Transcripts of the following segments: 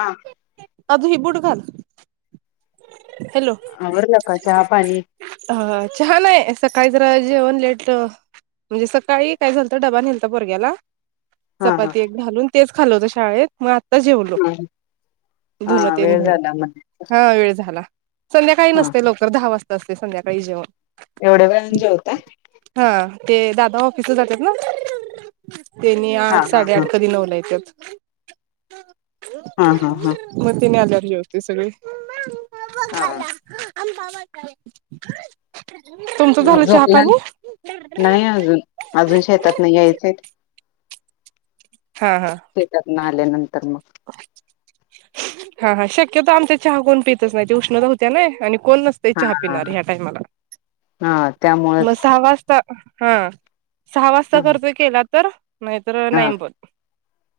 हा. आधि हे बूट घाल. हॅलो आवरल का चहा पाणी. अ चहा नाही. सकाळी जरा जेवन लेट म्हणजे सकाळी काय झालत डबा नेलता पोरग्याला. हा हा चपाती एक घालून तेच खाल्ल होत शाळेत. मग आत्ता जेवलो. धून हा तेन वेळ धून. झाला म्हण हा वेळ झाला. संध्याकाळी हा नसते लवकर दहा वाजता असते संध्याकाळी जेवण. एवढ्या वेळानं जेवता. हा ते दादा ऑफिसला जातात ना. तेनी हा आठ हा हा साडेआठ कधी नऊला येत्यात. हा हा हा मग तिने आल्यावर जेवते सगळे. हा. हंबा बघायला. मग झोपला. नाही अजून. अजून शेतातन यायचेत. हा हा शेतातन आल्यानंतर मग हा हा शक्यतो आमच्यात चहा कोण पेतच नाही. ते उष्णता होत्या ना‌. आणि कोण नसत. ते हा चहा हा पिणार ह्या टाइमाला. हा मग त्यामुळेच सहा वाजता हा सहा वाजता हा करतोय केला. तर नाहीतर नाही पण.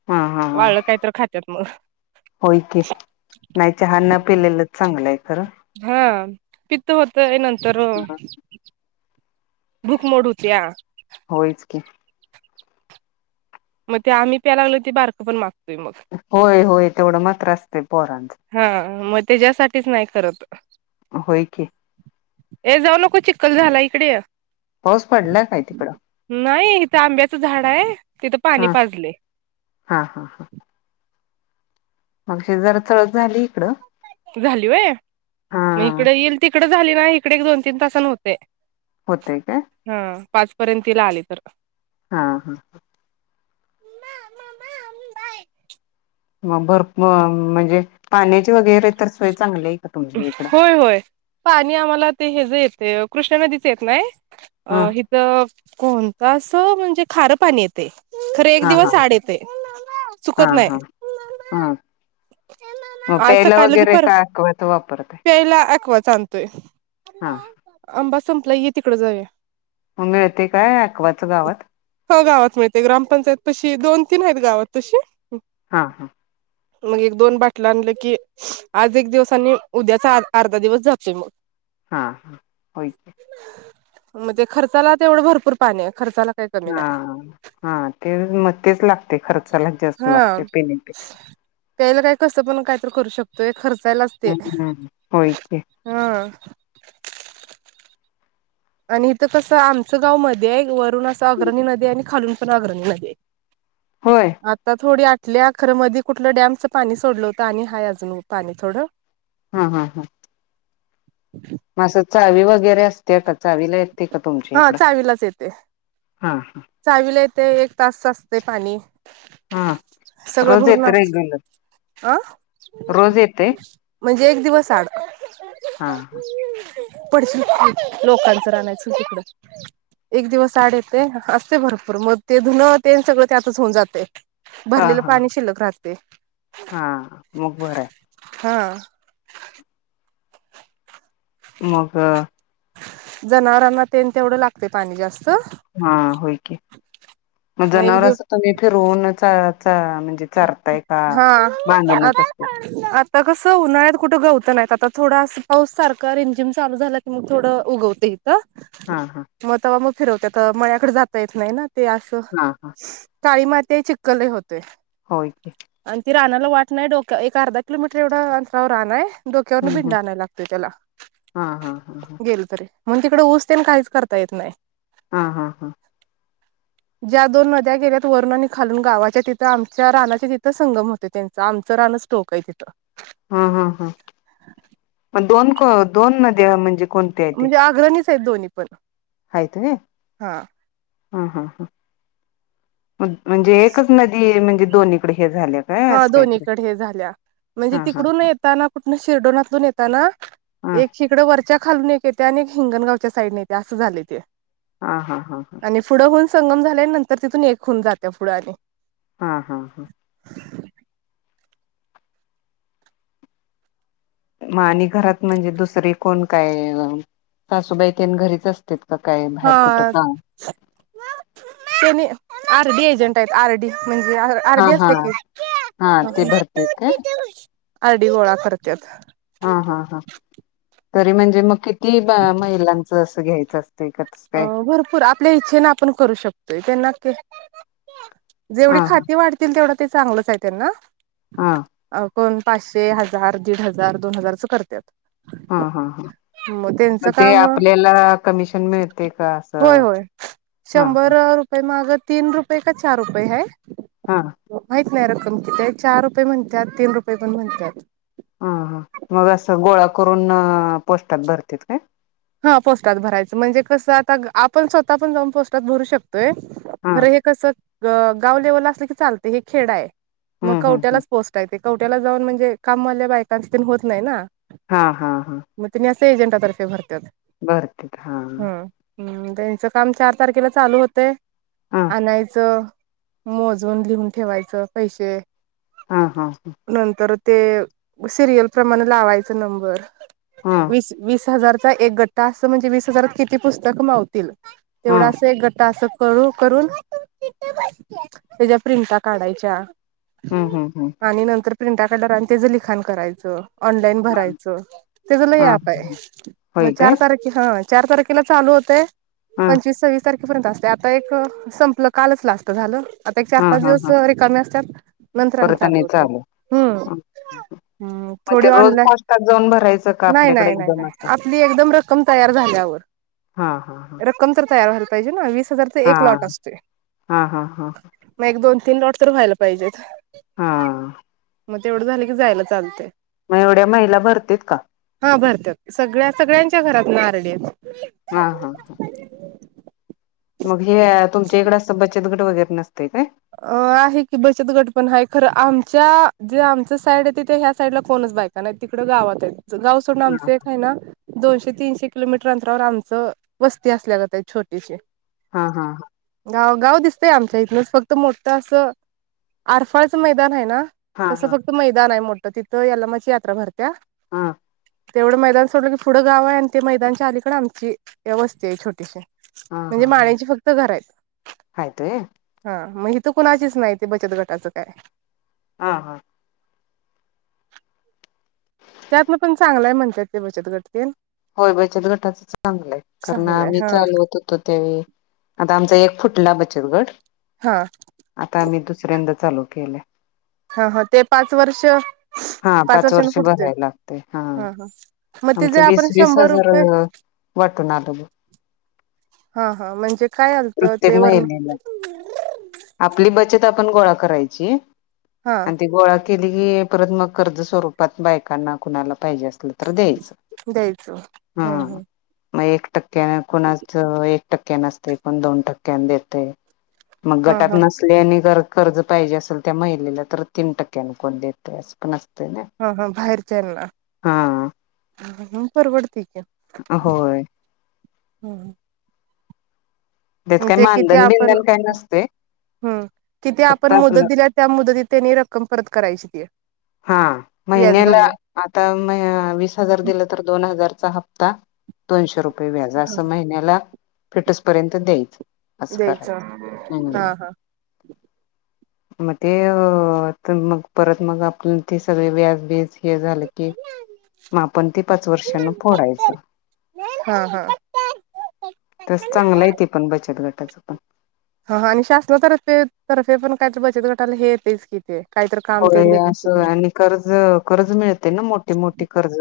हा हा हा वाळलं काय तर खात्यात मग. होय की. नाही चहा न पिलेलंच चांगलय खर. हा पित्त होतय. नंतर भूक मोड होतीया. होयच की. मग ते आम्ही प्यायला लागलो ते बारकं पण मागतोय मग. होय होय तेवढं मात्र असतंय पोरांच. हा मग त्याच्यासाठीच नाही करत. होय की हे जाऊ नको चिक्कल झाला इकडे ये पाऊस पडलाय काय तिकडं नाही इथं आंब्याचं झाड आहे तिथं पाणी हा पाजले हा हा हा मगशी जरा चळत झाली इकडं झालीय व्हय मग हा इकडे येईल तिकडे झाली ना इकडे दोन तीन तासान होतीय. होतय काय हा पाचपर्यंत तिला आली तर हा हा ह. मग भरपूर म्हणजे पाण्याचे वगैरे तर सोय चांगली आहे की. होय होय पाणी आम्हाला ते हे च येते कृष्ण नदीचे येत नाही. अ हा हिथ कोणत अस म्हणजे खार पाणी येते खरे एक हा हा दिवस आड येते हा चुकत नाही हा हा आज सकायलं की पर त वापरत प्यायला अकवाच आणतोय हा अंबा संपला ये तिकड जाऊ मिळते काय अक्वॉच गावात हो गावात मिळते. ग्रामपंचायत पशी दोन तीन आहेत गावात तशी हा हा मग एक दोन बाटल आणलं की आज एक दिवस उद्याचा अर्धा दिवस जातोय मग हां हां. होच. मग ते खर्चाला तेवढं भरपूर पाणी आहे खर्चाला. काही कमी नाही हा-हा ते म तेच लागते खर्चालाच जास्त हा लागते पेन्यापेक्षा प्यायला काय कसं पण काय तर करू शकतोय खर्चायलाच. ह ह होय की‌. ह. आणि इथं कसं आमचं गाव मध्ये आहे वरुन असं आग्रणी नदी आहे आणि खालून पण आग्रणी नदी आहे. होय आता थोडी आठल्या आहे खर मध्ये कुठलं डॅमचं पाणी सोडलं होतं आणि आहेय अजून पाणी थोडं हा हा हा अच् अस चावी वगैरे असते का चावीला येते का तुमच्या हा इकडं चावीलाच येते हा हा चावीला येते एक तास असते पाणी हा सगळं रोज भरून येत एक असत दिवस अ म्हणजे एक दिवस आड हा हा पडसील खाली लोकांच रान आहे चल तिकड एक दिवस आड येते अस भरपूर मग ते धुन ते सगळं त्यातच होऊन जाते हा भरलेलं हा पाणी शिल्लक राहते हा मग बरं आहे हा मग जनावरांना तेन तेवढं लागते पाणी जास्त हा होय की मग एक जनावर दिव असं तुम्ही फिरवन म्हणजे चारताय का हा बांधूनच आता असते आता कस उन्हाळ्यात कुठ गवत नाहीत आता थोडा पाऊस सारखा रिमजिम चालू झाला मग थोड उगवते इथ हा हा मग तवा मग फिरवत्यात मळ्याकड जाता येत नाही ना ते मग हा हा अस काळी माती आहे चिकल लई होतय. होय की. आणि ती रानाला वाट नाही डोक्या एक अर्धा किलोमीटर एवढं अंतरावर रानाय. डोक्यावरन हम्म हम्म बिंडा आणायला लागतोय त्याला हा हा हा गेलो तरी. म्हण तिकड ऊस तेन काहीच करता येत नाही. हा हा हा. ज्या दोन नद्या गेल्यात वरून आणि खालून गावाच्या तिथं आम च्या रानाच्या तिथ संगम होते त्यांचं आमच रानच टोक हाय तिथ. हम्म हम्म हम्म मग दोन के दोन नद्या म्हणजे कोणत्या म्हणजे आग्रणीच हाईत दोन्ही पण. हाईत होय हा हा हा हा. म्हणजे एकच नदी म्हणजे दोनीकड हे झाल्यात. हा दोन्हीकड हे झाल्या म्हणजे हा हा तिकडून येताना कुठन शिरडोनातून येताना - - हा एक इकड वरच्या खालून एक येत्या आणि एक हिंगणगावच्या साईडन येत्या अस झालय ते. हा हा हा हा. आणि पुढं होऊन संगम झालय नंतर तिथून एक होऊन जात्या पुढं आणि हा हा हां. [inaudible] मग आणि घरात म्हणजे दुसरी कोण काय सासूबाई तेन घरीच असत्यात. तितक काय बाहेर कुठ हा काम त्यानी आर डी एजंट आहेत आर डी म्हणजे आर आर हा डी हा असते की हा ते भरते काय [unintelligible] आर डी गोळा करत्यात. हा हा हा तरी म्हणजे मग किती महिलांच अस घ्यायच अस अ भरपूर आपल्या इच्छेन आपण करू शकतोय त्यांना के जेवढी हा हा खाती वाढतील तेवढं ते चांगलंच आहे त्यांना हा अ ब कोण पाचशे हजार दीड हजार दोन हजारच करत्यात. हम्म हम्म ह मग त्यांचं ते काम आपल्याला कमिशन मिळते का? होय असं होय हा हा शंभर रुपये मागं तीन रुपये का चार रुपये हाय. हा. माहित नाही रक्कम कितीय चार रुपये म्हणतात तीन रुपय पण म्हणत्यात. हा हा मग असं गोळा करून पोस्टात भरतेत काय. हा पोस्टात भरायचं म्हणजे कसं आता आपण स्वतः पण जाऊन पोस्टात भरू शकतोय हा खर हे कस गाव लेवलला असल की चालतय हे खेडाय मग हम्म हम्म हम्म कवट्यालाच पोच - ता येतय कवट्याला जाऊन म्हणजे कामवाल्या बायकांच तेन होत नाही ना. हा हा हा. म त्यानी अस एजंटा तरफे भरतात. भरत्यात हा. हम्म त्यांचं काम चार तारखेला चालू होतय हा आणायचं - मोजून लिहून ठेवायचं पैशे. हा हां हा. नंतर ते सिरियल प्रमाण लावायच नंबर. हा. वीस हजार चा एक गट्टा अस म्हणजे वीस हजारात किती पुस्तक मावतील. तेवढा हम्म असं एक गट्टा असं कळू करून त्याच्या प्रिंटा काढायच्या. हम्म हम्म आणि नंतर प्रिंटा काढल्या वर आणि तेच लिखाण करायचं. ऑनलाईन भरायचं त्याच लई हा व्यापाय. होय काय चार तारखे हा चार तारखेला चालू होतय हा पंचवीस सव्वीस तारखे पर्यंत असतय आता एक संपलं कालच लास्ट झालं आता एक चार हा पाच हा दिवस हा रिकामी असतात. नंतर परत चालू आणि होते हम्म हम्म मग ते थोडी रोज आणलाय पोस्टात जाऊन भरायचं का नाही आपल्याकडे नाही नाही एकदम नाही असं आपली एक. एकदम रक्कम तयार झाल्यावर हा हा हा रक्कम तर पाहिजे ना वीस हजार. ते हा एक लॉट असते हा हा हा मग एक दोन तीन लॉट तर व्हायला पाहिजेत. हा मग तेवढं झालं की जायला चालते. मग एवढ्या महिला भरती का? हा भरत सगळ्या सगळ्यांच्या घरात न आारडीत. हा हा हा मग हे तुमच्या इकडें असं बचतगड वगैरे नसते काय अ आहे की बचत गटपण हा खरं आमच्या जे आमच साईड आहेथ ह्या साईड ला कोणच बायक नाही तिकडं गावात आहे गाव सोडं हा आमचं एक आहे ना दोनशे तीनशे किलोमीटर अंतरावर आमचं वस्ती असल्याला त्या छोटीशी हा हा गाव गाव दिसतंय आमच्या इथनच फक्त मोठं असं आरफाळचं मैदान आहे ना हा तसं हा फक्त मैदान आहे मोठं तिथं याला म यात्रा भरत्या. हा तेवढं मैदान सोडलं की पुढं गाव आहे आणि ते मैदानच्या अलीकडे आमची ववस्था आहे छोटीशी. हा म्हणजे हां हां माळ्यांची फक्त घर आहेत आयतय. हा मग ह तर कुणाचीच नाही त बचत गटाचं काय. हा हा त्यातन पण चांगलाय म्हणतात ते बचत गटतील. होय बचत गटाच चांगलंय कारण चांगलंय आम्ही हा चालवत होतो तेवे. आता आमचा एक फुटला बचत गट. हा आता आम्ही दुसऱ्यांदा चालू केल्या. हा हा ते पाच वर्ष हा पाच पाच वर्षांन वर्ष पुटत भरायला लागतय हा हा. मग तिथे आमचं वीस आपण वीस शंभर हजार रुपये. [inaudible] हा हा म्हणजे काय आलतं प्रत्येक ते वरण महिलेला आपली बचत आपण गोळा करायची हा आणि गोळा केली की परत मग कर्ज स्वरूपात बायकांना कुणाला पाहिजे असल द्यायचं द्यायचं ह हम्म ह मग एक टक्क्यान कोणाच एक टक्क्या न असते कोण दोन टक्क्यान देते मग हा गटात हा नसल्या आणिर कर्ज पाहिजे असेल त्या महिलेला तर तीन टक्क्यांन कोण देत सकन असत ना हा हा अ हे परवडतीच्या होय हम् त्यात काही ते किती मानधन आपण बिनधन काय नसते हम् किती फक्त आपण आपलं मुदत दिल्या त्या मुदतीत त्यांनी रक्कम परत करायची ते हा महिन्याला आता वीस हजार दिलं तर दोन हजारचा हप्ता दोनशे रुपये व्याज असं महिन्याला फिटस पर्यंत द्यायच अस सुुखारय द्यायचं हम्म हा हा मग ते मग परत मग आप ते सगळे व्याजबीज हे झालं की मग आपण ती पाच वर्षांन फोडायचं हा हा हा तस चांगलं आहे ते पण बचत गटाचं पण हा आणि शासनातर्फे तर्फे पण काय बचत गटायला हे येतेच किती कायत का होय असं आणि कर्ज कर्ज मिळते ना मोठीे मोठीे कर्ज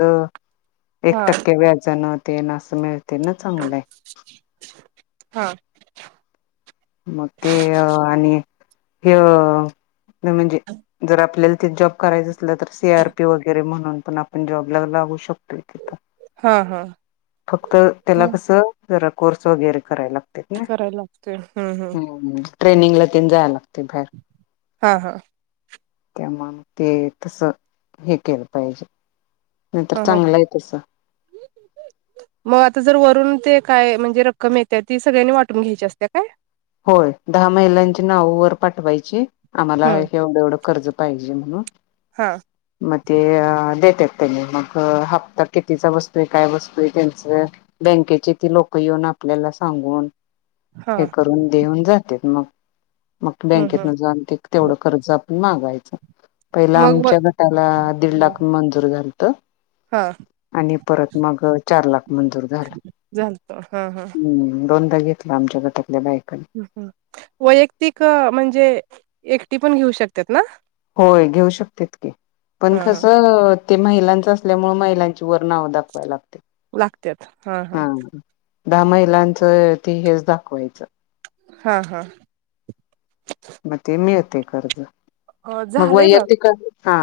एक हा खक्ये व्याज न ते न असं मिळते ना चांगलं आहे. हा. मग ते अ आणि हे अ. न म्हणजे जर आपल्याला ती त जॉब करायचं. ल तर सी आर पी वगैरे म्हणून पण आपण जॉबला लावू शकतोय तिथं. हा हा फक्त त्याला हा कस जरा कोर्स वगैरे करायलाग. करायला लागतो हम्म हम्म. हो मंग ट्रेनिंग ला तेन जाया लागते भाहेर. हा हा. त्या मंग ते तस हे केलं पाहिजे. नाही तर हा हा चांगलं आहे तस. म आता जर वरून ते काय म्हणजे रक्कम येते ती सगळ्यांनी वाटून घ्यायची असते काय? होय दहा महिलांची नाव वर पाठवायची. आम्हाला हम्म एवढं एवढं कर्ज पाहिजे म्हणून. हा म ते देते त्यात त्यांनी मग हप्ता कितीचा बसतुय काय बसतुय त्यांचं बँकेची ती लोक येऊन आपल्याला सांगून. हा. हे करून देऊन जातेत मग मग हम्म बँकेत हम्म जाऊन ते तेवढं कर्ज आपण मागवायच पहिला मग व आमच्या गटाला दीड लाख मंजूर झाल. त हा आणि परत मग चार लाख मंजूर झालं. झालत हा हा हम्म दोनदा घेतल आमच्या गटातल्या बायकांनी. हम्म हम्म वैयक्तिक म्हणजे एकटी पण घेऊ शकत्यात ना. होय घेऊ शकतेत की पण हा हा कसं ते महिलांच असल्यामुळे महिलांची वर नाव दाखवाय लाग लागत्यात हा हा. दहा महिलांचं ते हेच दाखवायचं. हा हा. मग ते मिळते कर्ज अ मग झालंय बघा वैयक्तीक कर्ज हा.